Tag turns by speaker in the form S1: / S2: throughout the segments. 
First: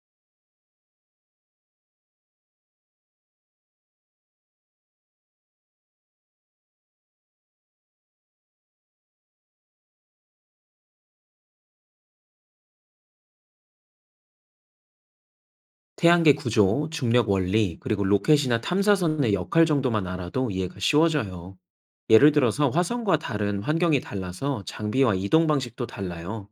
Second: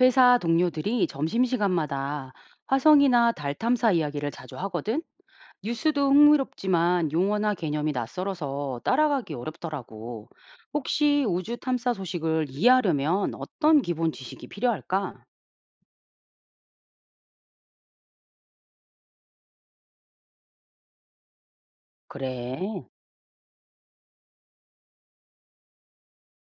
S1: 회사 동료들이 점심시간마다 화성이나 달 탐사 이야기를 자주 하거든? 뉴스도 흥미롭지만 용어나 개념이 낯설어서 따라가기 어렵더라고. 혹시 우주 탐사 소식을 이해하려면 어떤 기본 지식이 필요할까?
S2: 태양계 구조, 중력 원리, 그리고 로켓이나 탐사선의 역할 정도만 알아도 이해가 쉬워져요. 예를
S1: 그래.
S2: 들어서 화성과 다른 환경이 달라서 장비와 이동 방식도 달라요.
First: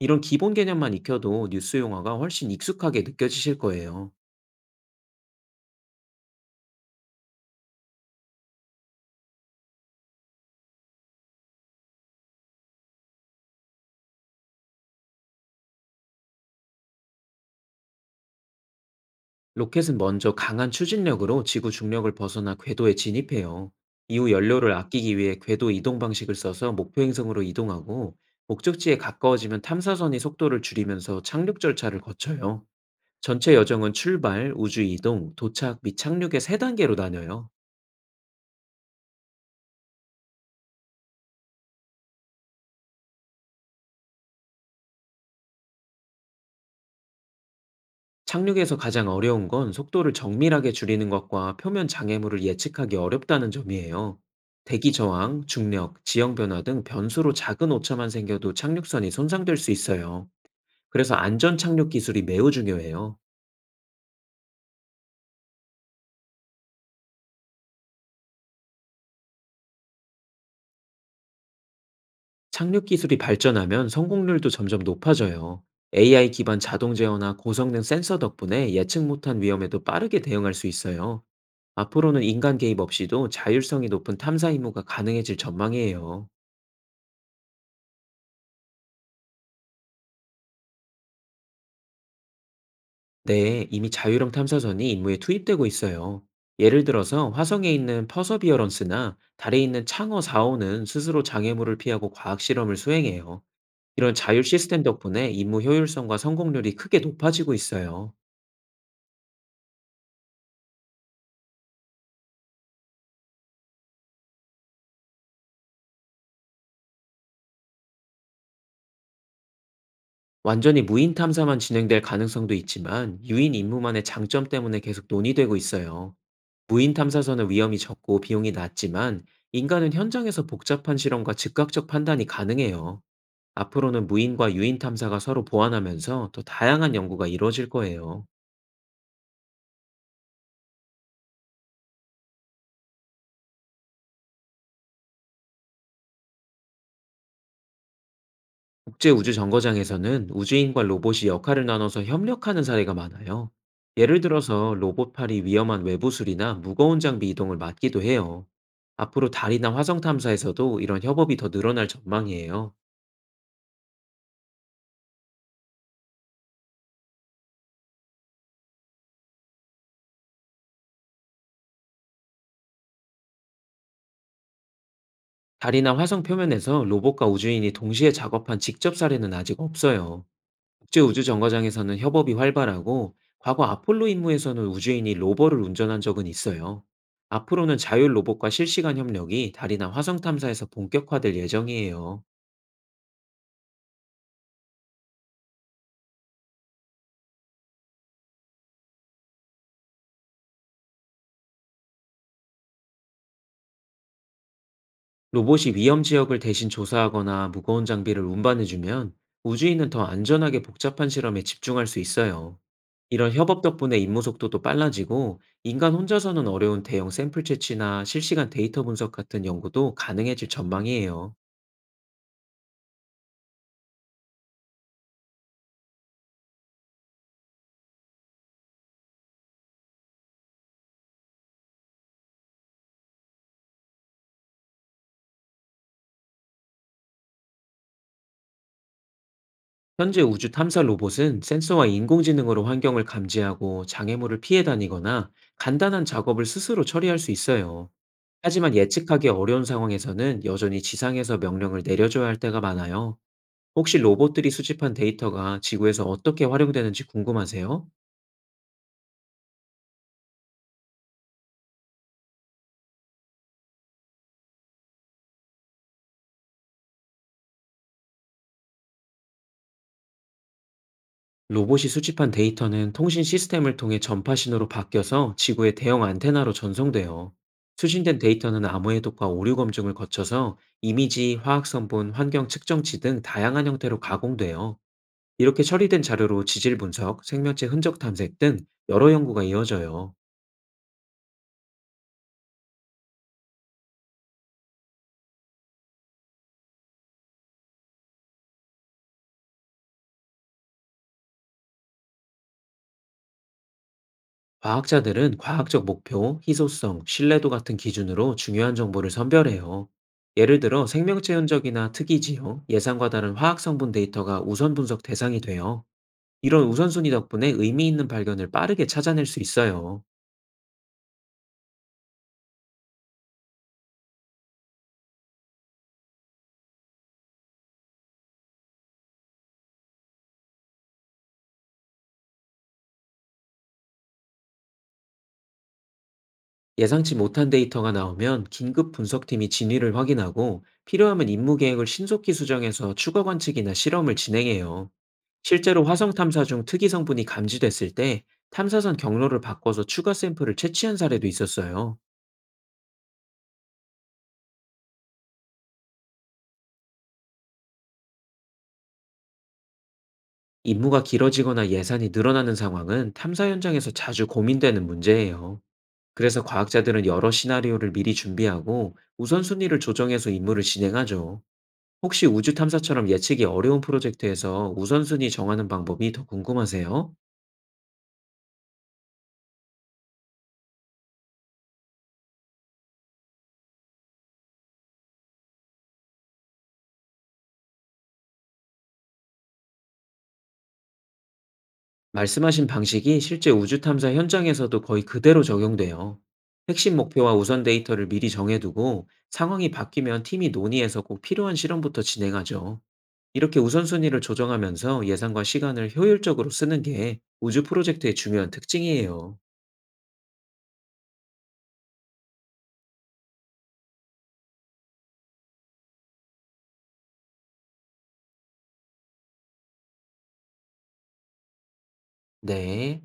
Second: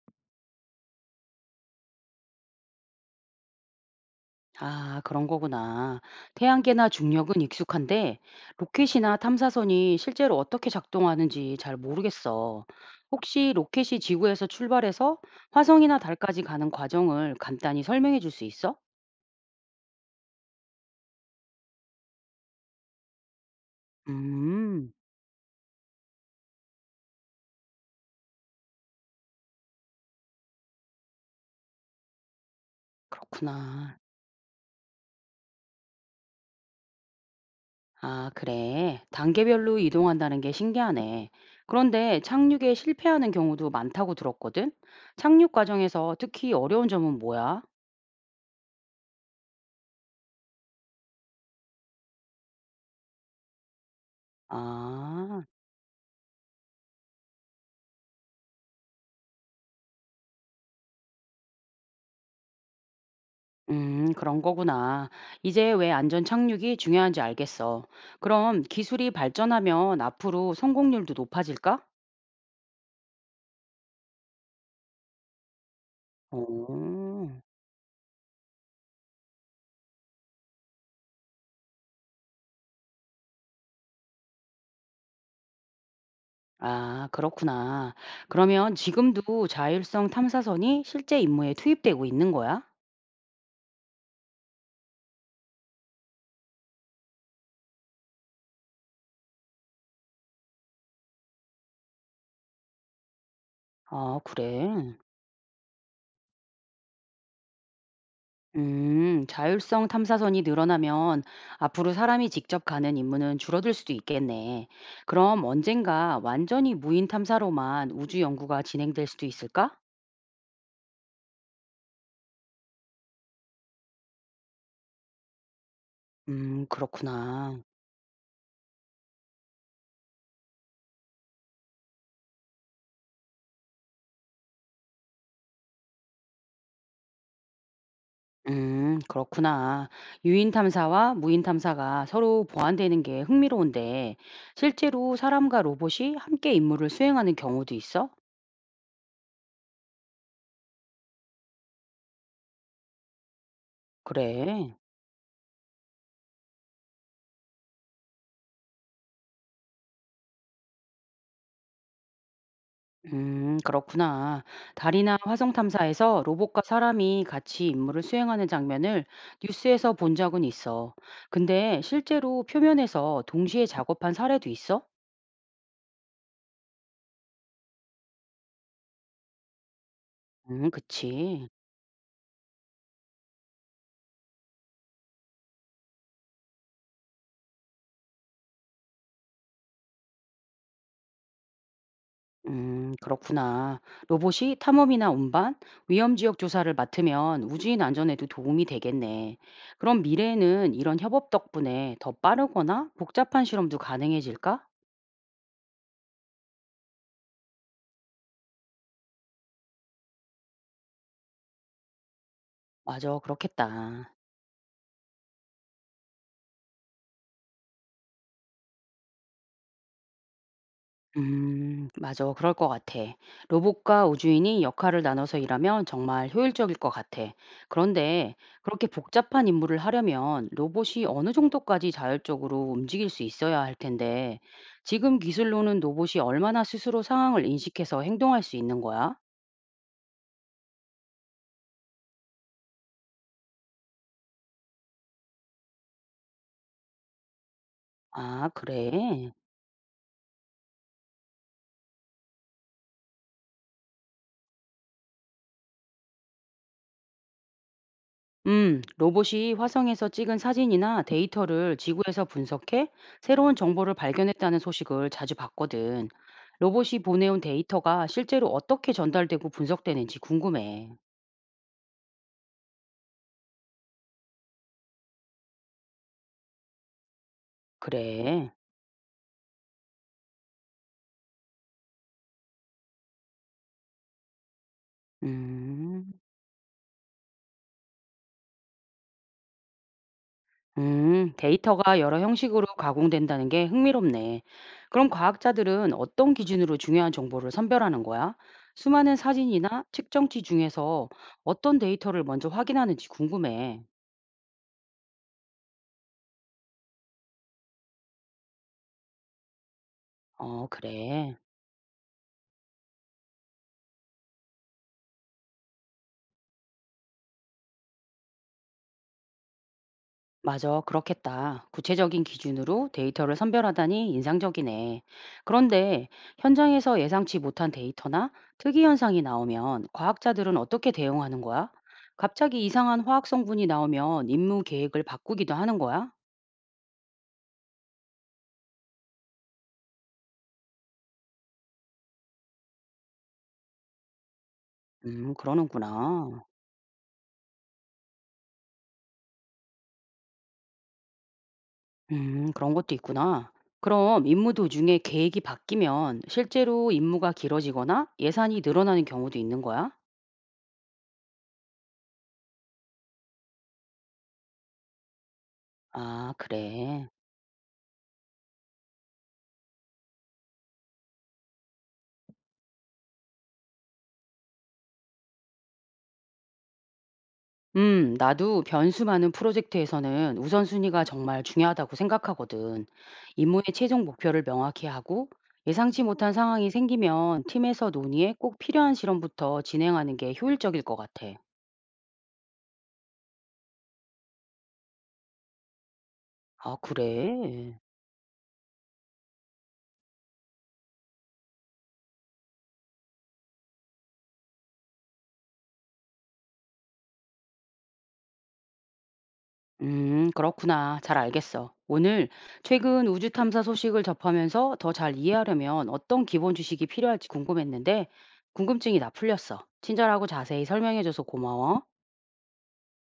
S2: 이런 기본 개념만 익혀도 뉴스 용어가 훨씬 익숙하게 느껴지실 거예요.
S1: 아, 그런 거구나. 태양계나 중력은 익숙한데 로켓이나 탐사선이 실제로 어떻게 작동하는지 잘 모르겠어. 혹시 로켓이 지구에서 출발해서 화성이나 달까지 가는 과정을 간단히 설명해 줄 수 있어?
S2: 로켓은 먼저 강한 추진력으로 지구 중력을 벗어나 궤도에 진입해요. 이후 연료를
S1: 음,
S2: 아끼기 위해 궤도 이동 방식을 써서 목표 행성으로 이동하고 목적지에 가까워지면 탐사선이 속도를 줄이면서 착륙 절차를 거쳐요. 전체 여정은
S1: 그렇구나.
S2: 출발, 우주 이동, 도착 및 착륙의 세 단계로 나뉘어요.
S1: 아, 그래. 단계별로 이동한다는 게 신기하네. 그런데 착륙에 실패하는 경우도 많다고 들었거든? 착륙 과정에서 특히 어려운 점은 뭐야?
S2: 착륙에서 가장 어려운 건 속도를 정밀하게 줄이는 것과 표면 장애물을 예측하기 어렵다는 점이에요. 대기
S1: 아.
S2: 저항, 중력, 지형 변화 등 변수로 작은 오차만 생겨도 착륙선이 손상될 수 있어요. 그래서 안전 착륙 기술이 매우 중요해요.
S1: 그런 거구나. 이제 왜 안전 착륙이 중요한지 알겠어. 그럼 기술이 발전하면 앞으로 성공률도 높아질까?
S2: 착륙 기술이 발전하면 성공률도 점점 높아져요. AI 기반 자동
S1: 오.
S2: 제어나 고성능 센서 덕분에 예측 못한 위험에도 빠르게 대응할 수 있어요. 앞으로는 인간 개입 없이도 자율성이 높은 탐사 임무가 가능해질 전망이에요.
S1: 아, 그렇구나. 그러면 지금도 자율성 탐사선이 실제 임무에 투입되고 있는 거야?
S2: 네, 이미 자율형 탐사선이 임무에 투입되고 있어요. 예를 들어서 화성에 있는 퍼서비어런스나 달에 있는 창어 4호는 스스로 장애물을 피하고 과학 실험을 수행해요. 이런
S1: 아,
S2: 자율 시스템
S1: 그래.
S2: 덕분에 임무 효율성과 성공률이 크게 높아지고 있어요.
S1: 자율성 탐사선이 늘어나면 앞으로 사람이 직접 가는 임무는 줄어들 수도 있겠네. 그럼 언젠가 완전히 무인 탐사로만 우주 연구가 진행될 수도 있을까?
S2: 완전히 무인 탐사만 진행될 가능성도 있지만 유인 임무만의 장점 때문에 계속 논의되고 있어요. 무인 탐사선은
S1: 그렇구나.
S2: 위험이 적고 비용이 낮지만 인간은 현장에서 복잡한 실험과 즉각적 판단이 가능해요. 앞으로는 무인과 유인 탐사가 서로 보완하면서 더 다양한 연구가 이루어질 거예요.
S1: 그렇구나. 유인 탐사와 무인 탐사가 서로 보완되는 게 흥미로운데 실제로 사람과 로봇이 함께 임무를 수행하는 경우도 있어?
S2: 국제우주정거장에서는 우주인과 로봇이 역할을 나눠서 협력하는 사례가 많아요. 예를 들어서
S1: 그래.
S2: 로봇팔이 위험한 외부술이나 무거운 장비 이동을 맡기도 해요. 앞으로 달이나 화성 탐사에서도 이런 협업이 더 늘어날 전망이에요.
S1: 그렇구나. 달이나 화성 탐사에서 로봇과 사람이 같이 임무를 수행하는 장면을 뉴스에서 본 적은 있어. 근데 실제로 표면에서 동시에 작업한 사례도 있어?
S2: 달이나 화성 표면에서 로봇과 우주인이 동시에 작업한 직접 사례는 아직 없어요.
S1: 그치.
S2: 국제우주정거장에서는 협업이 활발하고 과거 아폴로 임무에서는 우주인이 로버를 운전한 적은 있어요. 앞으로는 자율 로봇과 실시간 협력이 달이나 화성 탐사에서 본격화될 예정이에요.
S1: 그렇구나. 로봇이 탐험이나 운반, 위험 지역 조사를 맡으면 우주인 안전에도 도움이 되겠네. 그럼 미래에는 이런 협업 덕분에 더 빠르거나 복잡한 실험도 가능해질까?
S2: 로봇이 위험 지역을 대신 조사하거나 무거운 장비를 운반해주면 우주인은 더 안전하게 복잡한 실험에 집중할 수 있어요.
S1: 맞아,
S2: 이런 협업 덕분에
S1: 그렇겠다.
S2: 임무 속도도 빨라지고 인간 혼자서는 어려운 대형 샘플 채취나 실시간 데이터 분석 같은 연구도 가능해질 전망이에요.
S1: 맞아. 그럴 것 같아. 로봇과 우주인이 역할을 나눠서 일하면 정말 효율적일 것 같아. 그런데 그렇게 복잡한 임무를 하려면 로봇이 어느 정도까지 자율적으로 움직일 수 있어야 할 텐데, 지금 기술로는 로봇이 얼마나 스스로 상황을 인식해서 행동할 수 있는 거야?
S2: 현재 우주 탐사 로봇은 센서와 인공지능으로 환경을 감지하고 장애물을 피해 다니거나 간단한 작업을 스스로 처리할 수 있어요.
S1: 아,
S2: 하지만 예측하기
S1: 그래.
S2: 어려운 상황에서는 여전히 지상에서 명령을 내려줘야 할 때가 많아요. 혹시 로봇들이 수집한 데이터가 지구에서 어떻게 활용되는지 궁금하세요?
S1: 로봇이 화성에서 찍은 사진이나 데이터를 지구에서 분석해 새로운 정보를 발견했다는 소식을 자주 봤거든. 로봇이 보내온 데이터가 실제로 어떻게 전달되고 분석되는지 궁금해.
S2: 로봇이 수집한 데이터는 통신 시스템을 통해 전파 신호로 바뀌어서 지구의 대형 안테나로 전송돼요. 수신된
S1: 그래.
S2: 데이터는 암호해독과 오류 검증을 거쳐서 이미지, 화학성분, 환경 측정치 등 다양한 형태로 가공돼요. 이렇게 처리된
S1: 음,
S2: 자료로 지질 분석, 생명체 흔적 탐색 등 여러 연구가 이어져요.
S1: 데이터가 여러 형식으로 가공된다는 게 흥미롭네. 그럼 과학자들은 어떤 기준으로 중요한 정보를 선별하는 거야? 수많은 사진이나 측정치 중에서 어떤 데이터를 먼저 확인하는지 궁금해.
S2: 과학자들은 과학적 목표, 희소성, 신뢰도 같은 기준으로 중요한 정보를 선별해요. 예를
S1: 어,
S2: 들어
S1: 그래.
S2: 생명체 흔적이나 특이 지형, 예상과 다른 화학 성분 데이터가 우선 분석 대상이 돼요. 이런 우선순위 덕분에 의미 있는 발견을 빠르게 찾아낼 수 있어요.
S1: 맞아, 그렇겠다. 구체적인 기준으로 데이터를 선별하다니 인상적이네. 그런데 현장에서 예상치 못한 데이터나 특이 현상이 나오면 과학자들은 어떻게 대응하는 거야? 갑자기 이상한 화학 성분이 나오면 임무 계획을 바꾸기도 하는 거야?
S2: 예상치 못한 데이터가 나오면 긴급 분석팀이 진위를 확인하고 필요하면 임무 계획을 신속히 수정해서 추가 관측이나 실험을 진행해요. 실제로 화성 탐사
S1: 그러는구나.
S2: 중 특이 성분이 감지됐을 때 탐사선 경로를 바꿔서 추가 샘플을 채취한 사례도 있었어요.
S1: 그런 것도 있구나. 그럼 임무 도중에 계획이 바뀌면 실제로 임무가 길어지거나 예산이 늘어나는 경우도 있는 거야?
S2: 임무가 길어지거나 예산이 늘어나는 상황은 탐사 현장에서 자주 고민되는 문제예요.
S1: 아,
S2: 그래서 과학자들은
S1: 그래.
S2: 여러 시나리오를 미리 준비하고 우선순위를 조정해서 임무를 진행하죠. 혹시 우주 탐사처럼 예측이 어려운 프로젝트에서 우선순위 정하는 방법이 더 궁금하세요?
S1: 나도 변수 많은 프로젝트에서는 우선순위가 정말 중요하다고 생각하거든. 임무의 최종 목표를 명확히 하고 예상치 못한 상황이 생기면 팀에서 논의해 꼭 필요한 실험부터 진행하는 게 효율적일 것 같아.
S2: 말씀하신 방식이 실제 우주 탐사 현장에서도 거의 그대로 적용돼요.
S1: 아,
S2: 핵심 목표와 우선
S1: 그래?
S2: 데이터를 미리 정해두고 상황이 바뀌면 팀이 논의해서 꼭 필요한 실험부터 진행하죠. 이렇게 우선순위를 조정하면서 예산과 시간을 효율적으로 쓰는 게 우주 프로젝트의 중요한 특징이에요.
S1: 그렇구나. 잘 알겠어. 오늘 최근 우주 탐사 소식을 접하면서 더 잘 이해하려면 어떤 기본 지식이 필요할지 궁금했는데 궁금증이 다 풀렸어. 친절하고 자세히 설명해줘서 고마워.
S2: 네.